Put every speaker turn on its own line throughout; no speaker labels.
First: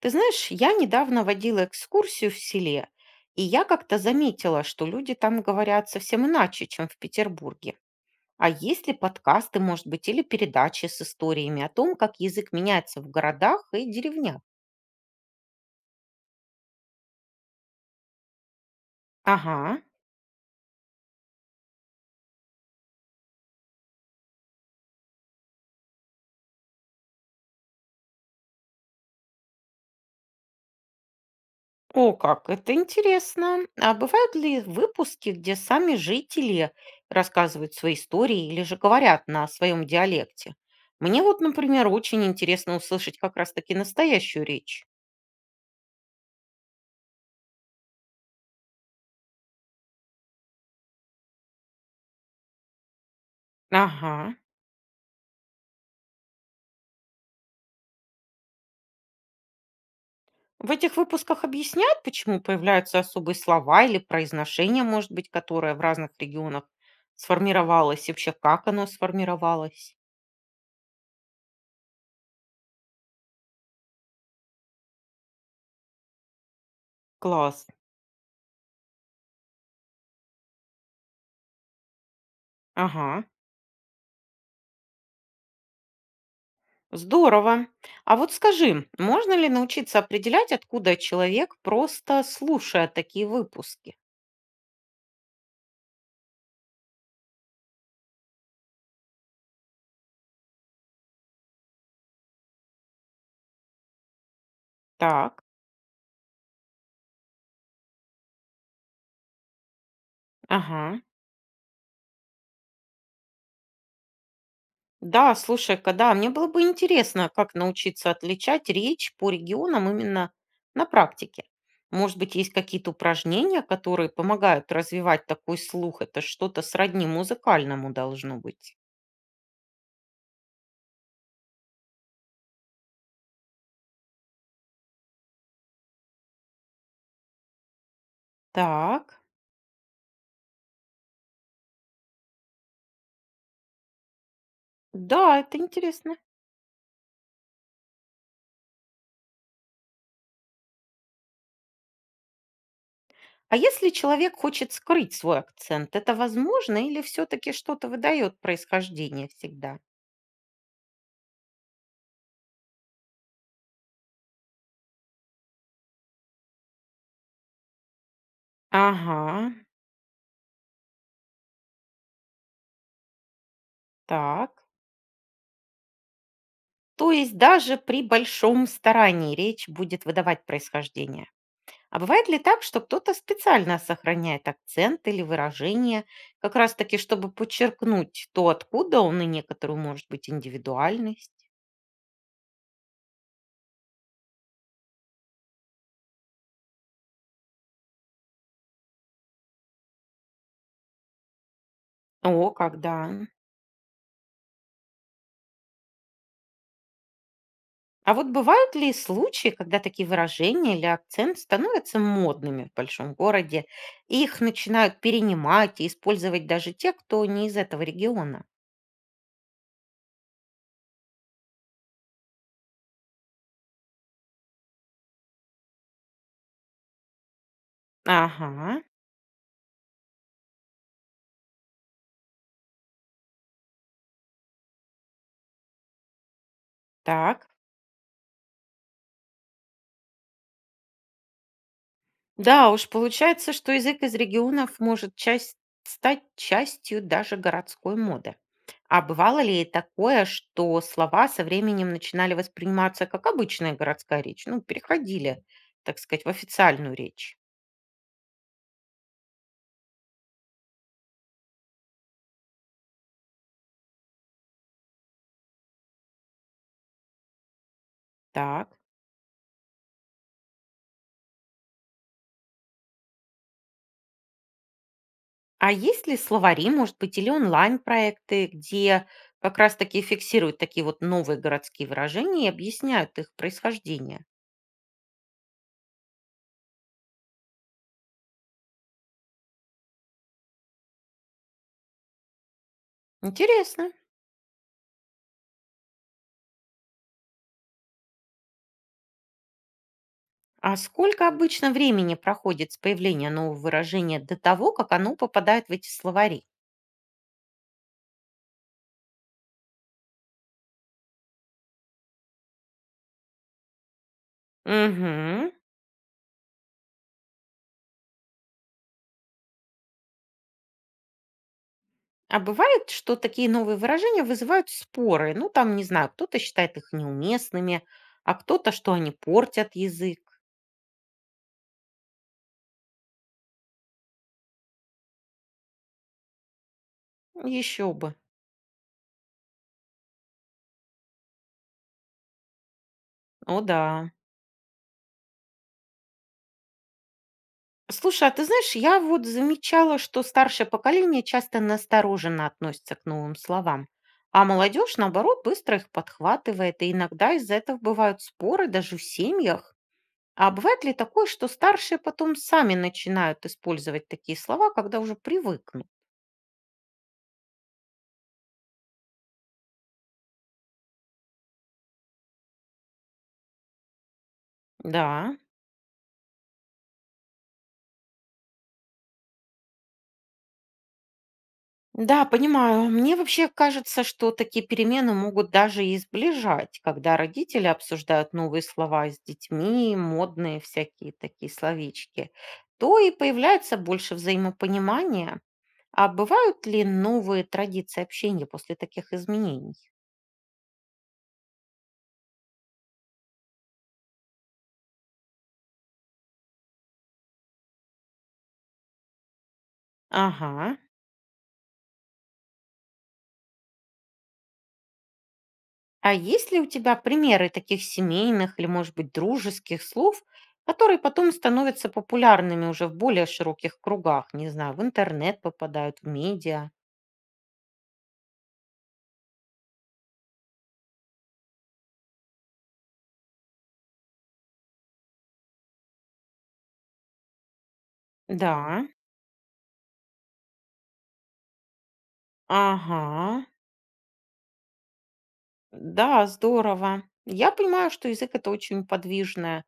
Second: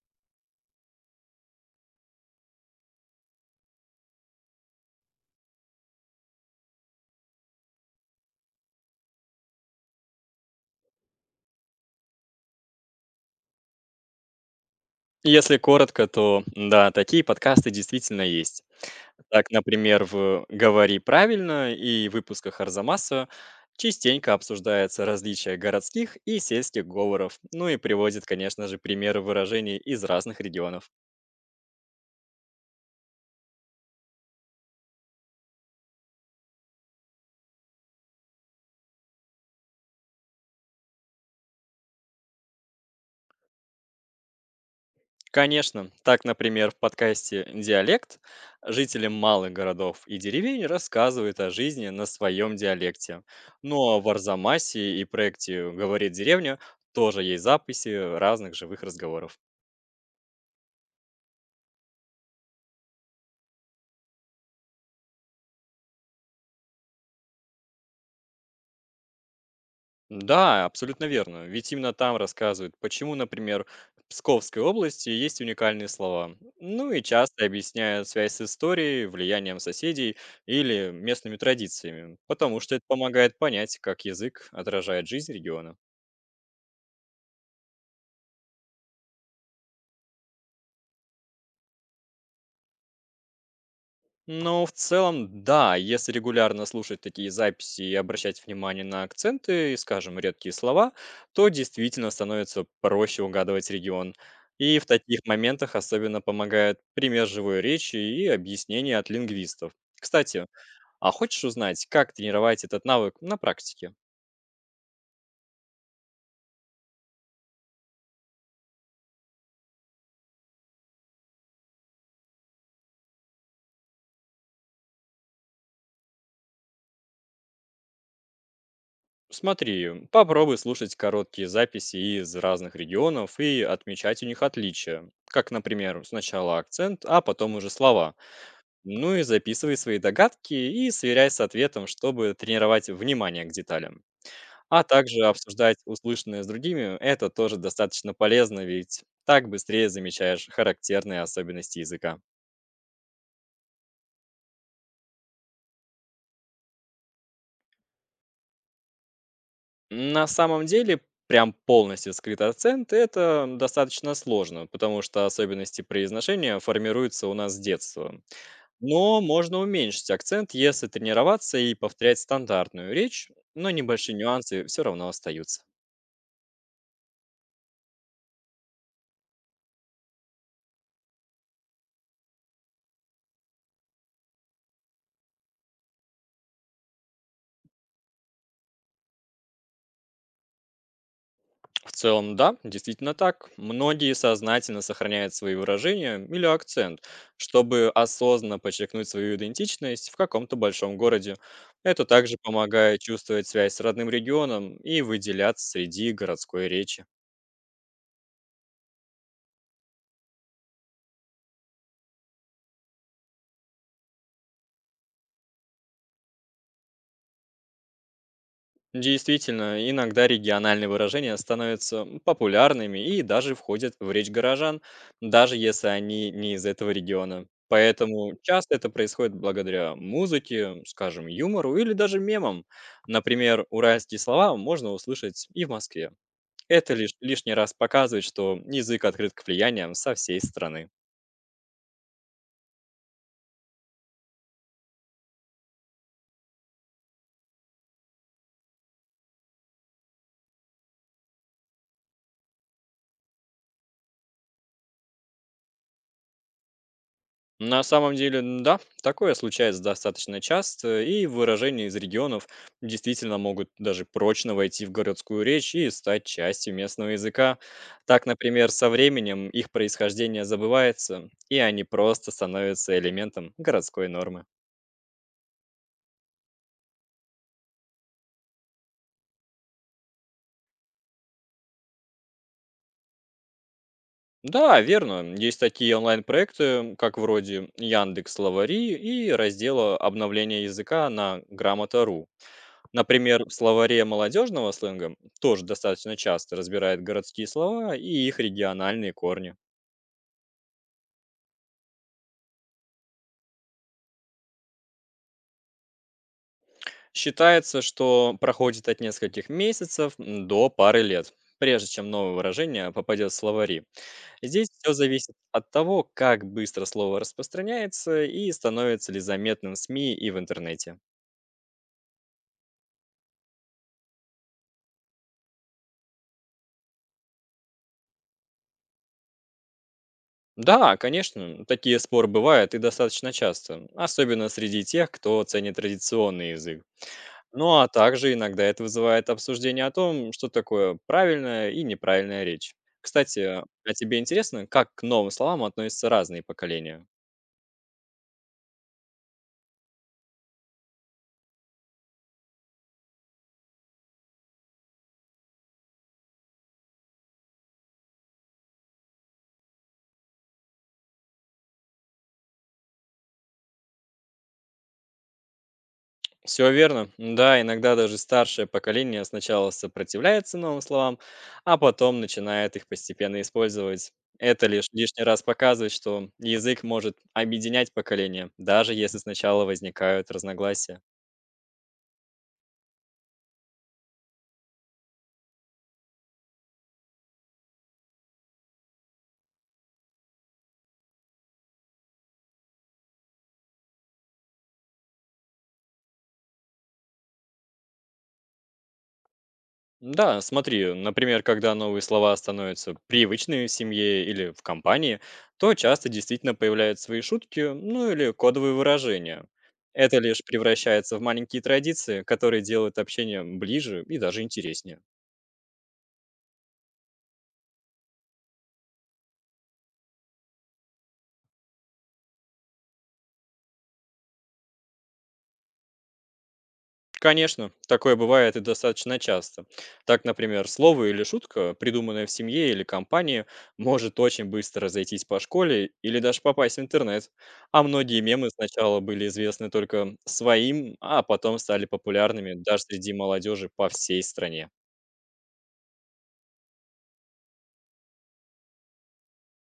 Ты знаешь, я недавно водила экскурсию в селе, и я как-то заметила, что люди там говорят совсем иначе, чем в Петербурге. А есть ли подкасты, может быть, или передачи с историями о том, как язык меняется в городах и деревнях?
Если коротко, то да, такие подкасты действительно есть. Так,
Ага.
например, в «Говори правильно» и выпусках Арзамаса частенько обсуждается различие городских и сельских говоров, ну и приводит, конечно же, примеры выражений из разных регионов.
О, как это интересно. А бывают ли выпуски, где сами жители рассказывают свои истории или же говорят на своем диалекте? Мне вот, например, очень интересно услышать как раз-таки настоящую речь.
Конечно, так, например, в подкасте «Диалект» жителям малых городов и деревень рассказывают о жизни на своем диалекте. Ну а в
Ага.
Арзамасе и проекте «Говорит деревня» тоже есть записи разных живых разговоров.
В этих выпусках объясняют, почему появляются особые слова или произношение, может быть, которое в разных регионах сформировалось, и вообще как оно сформировалось.
Да, абсолютно верно. Ведь именно там рассказывают, почему, например, в Псковской области есть уникальные слова. Ну и часто
Класс.
объясняют связь с историей, влиянием соседей или местными традициями, потому что это
Ага.
помогает понять, как язык отражает жизнь региона.
Здорово. А вот скажи, можно ли научиться определять, откуда человек, просто слушая такие выпуски?
Ну, в целом, да, если регулярно слушать такие записи и обращать внимание на акценты и, скажем, редкие слова, то действительно становится проще угадывать регион. И в таких
Так.
моментах особенно помогает пример живой речи и объяснение от лингвистов. Кстати,
Ага.
а хочешь узнать, как тренировать этот навык на практике?
Да, слушай-ка, да, мне было бы интересно, как научиться отличать речь по регионам именно на практике. Может быть, есть какие-то упражнения, которые помогают развивать такой слух? Это что-то сродни музыкальному должно быть.
Смотри, попробуй слушать короткие записи из разных регионов и отмечать у них отличия. Как, например, сначала акцент, а потом уже слова. Ну
Так,
и записывай свои догадки и сверяй с ответом, чтобы тренировать внимание к деталям. А также
да, это
обсуждать
интересно.
услышанное с другими– это тоже достаточно полезно, ведь так быстрее замечаешь характерные особенности языка.
А если человек хочет скрыть свой акцент, это возможно, или все-таки что-то выдает происхождение всегда?
На самом деле, прям полностью скрыт акцент– это достаточно сложно, потому что особенности произношения формируются у нас с детства. Но
Ага,
можно уменьшить акцент, если тренироваться и повторять стандартную речь, но небольшие нюансы
так.
все равно остаются.
То есть даже при большом старании речь будет выдавать происхождение. А бывает ли так, что кто-то специально сохраняет акцент или выражение, как раз-таки, чтобы подчеркнуть то, откуда он, и некоторую, может быть, индивидуальность?
В целом, да, действительно так. Многие сознательно сохраняют свои выражения или акцент, чтобы осознанно подчеркнуть свою идентичность в каком-то большом городе. Это также
О, когда.
помогает чувствовать связь с родным регионом и выделяться среди городской речи.
А вот бывают ли случаи, когда такие выражения или акцент становятся модными в большом городе, и их начинают перенимать и использовать даже те, кто не из этого региона?
Действительно, иногда региональные выражения становятся популярными и даже входят в речь горожан, даже если они не из этого региона. Поэтому часто
Ага,
это происходит благодаря музыке, скажем, юмору или даже мемам. Например, уральские слова можно услышать и в Москве. Это лишь
так.
лишний раз показывает, что язык открыт к влияниям со всей страны.
Да уж, получается, что язык из регионов может часть, стать частью даже городской моды. А бывало ли такое, что слова со временем начинали восприниматься как обычная городская речь? Ну, переходили, так сказать, в официальную речь.
На самом деле, да, такое случается достаточно часто, и выражения из регионов действительно могут даже прочно войти в городскую речь и стать частью местного языка. Так, например,
Так.
со временем их происхождение забывается, и они просто становятся элементом городской нормы.
А есть ли словари, может быть, или онлайн-проекты, где как раз-таки фиксируют такие вот новые городские выражения и объясняют их происхождение?
Да, верно. Есть такие онлайн-проекты, как вроде Яндекс Словари и раздела обновления языка на грамота.ру. Например, в
Интересно.
словаре молодежного сленга тоже достаточно часто разбирает городские слова и их региональные корни.
А сколько обычно времени проходит с появления нового выражения до того, как оно попадает в эти словари?
Считается, что проходит от нескольких месяцев, до пары лет, прежде чем новое выражение попадет в словари. Здесь все зависит
Мгм.
от того, как быстро слово распространяется и становится ли заметным в СМИ и в интернете.
А бывает, что такие новые выражения вызывают споры. Ну, там, не знаю, кто-то считает их неуместными, а кто-то, что они портят язык.
Да, конечно, такие споры бывают и достаточно часто, особенно среди тех, кто ценит традиционный язык. Ну, а
Еще бы.
также иногда это вызывает обсуждение о том, что такое правильная и неправильная речь. Кстати,
О,
а
да.
тебе интересно, как к новым словам относятся разные поколения?
Слушай, а ты знаешь, я вот замечала, что старшее поколение часто настороженно относится к новым словам, а молодежь, наоборот, быстро их подхватывает, и иногда из-за этого бывают споры даже в семьях. А бывает ли такое, что старшие потом сами начинают использовать такие слова, когда уже привыкнут?
Все верно. Да, иногда даже старшее поколение сначала сопротивляется новым словам, а потом начинает их постепенно использовать. Это лишь
Да,
лишний раз показывает, что язык может объединять поколения, даже если сначала возникают разногласия.
да, понимаю. Мне вообще кажется, что такие перемены могут даже и сближать: когда родители обсуждают новые слова с детьми, модные всякие такие словечки, то и появляется больше взаимопонимания. А бывают ли новые традиции общения после таких изменений?
Да, смотри, например, когда новые слова становятся привычными в семье или в компании, то часто действительно появляются свои шутки, ну или кодовые выражения. Это лишь
Ага.
превращается в маленькие традиции, которые делают общение ближе и даже интереснее.
А есть ли у тебя примеры таких семейных или, может быть, дружеских слов, которые потом становятся популярными уже в более широких кругах? Не знаю, в интернет попадают, в медиа.
Конечно, такое бывает и достаточно часто. Так, например, слово или шутка, придуманная в семье или компании, может очень быстро разойтись по школе или даже попасть в интернет. А многие мемы
Да,
сначала были известны только своим, а потом стали популярными даже среди
ага,
молодежи по всей стране.
да, здорово. Я понимаю, что язык — это очень подвижная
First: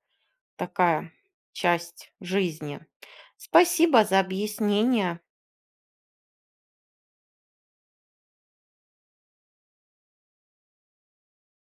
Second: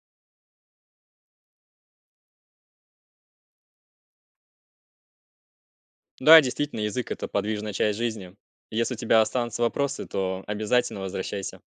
такая часть жизни. Спасибо за объяснение.
Да, действительно, язык– это подвижная часть жизни. Если у тебя останутся вопросы, то обязательно возвращайся.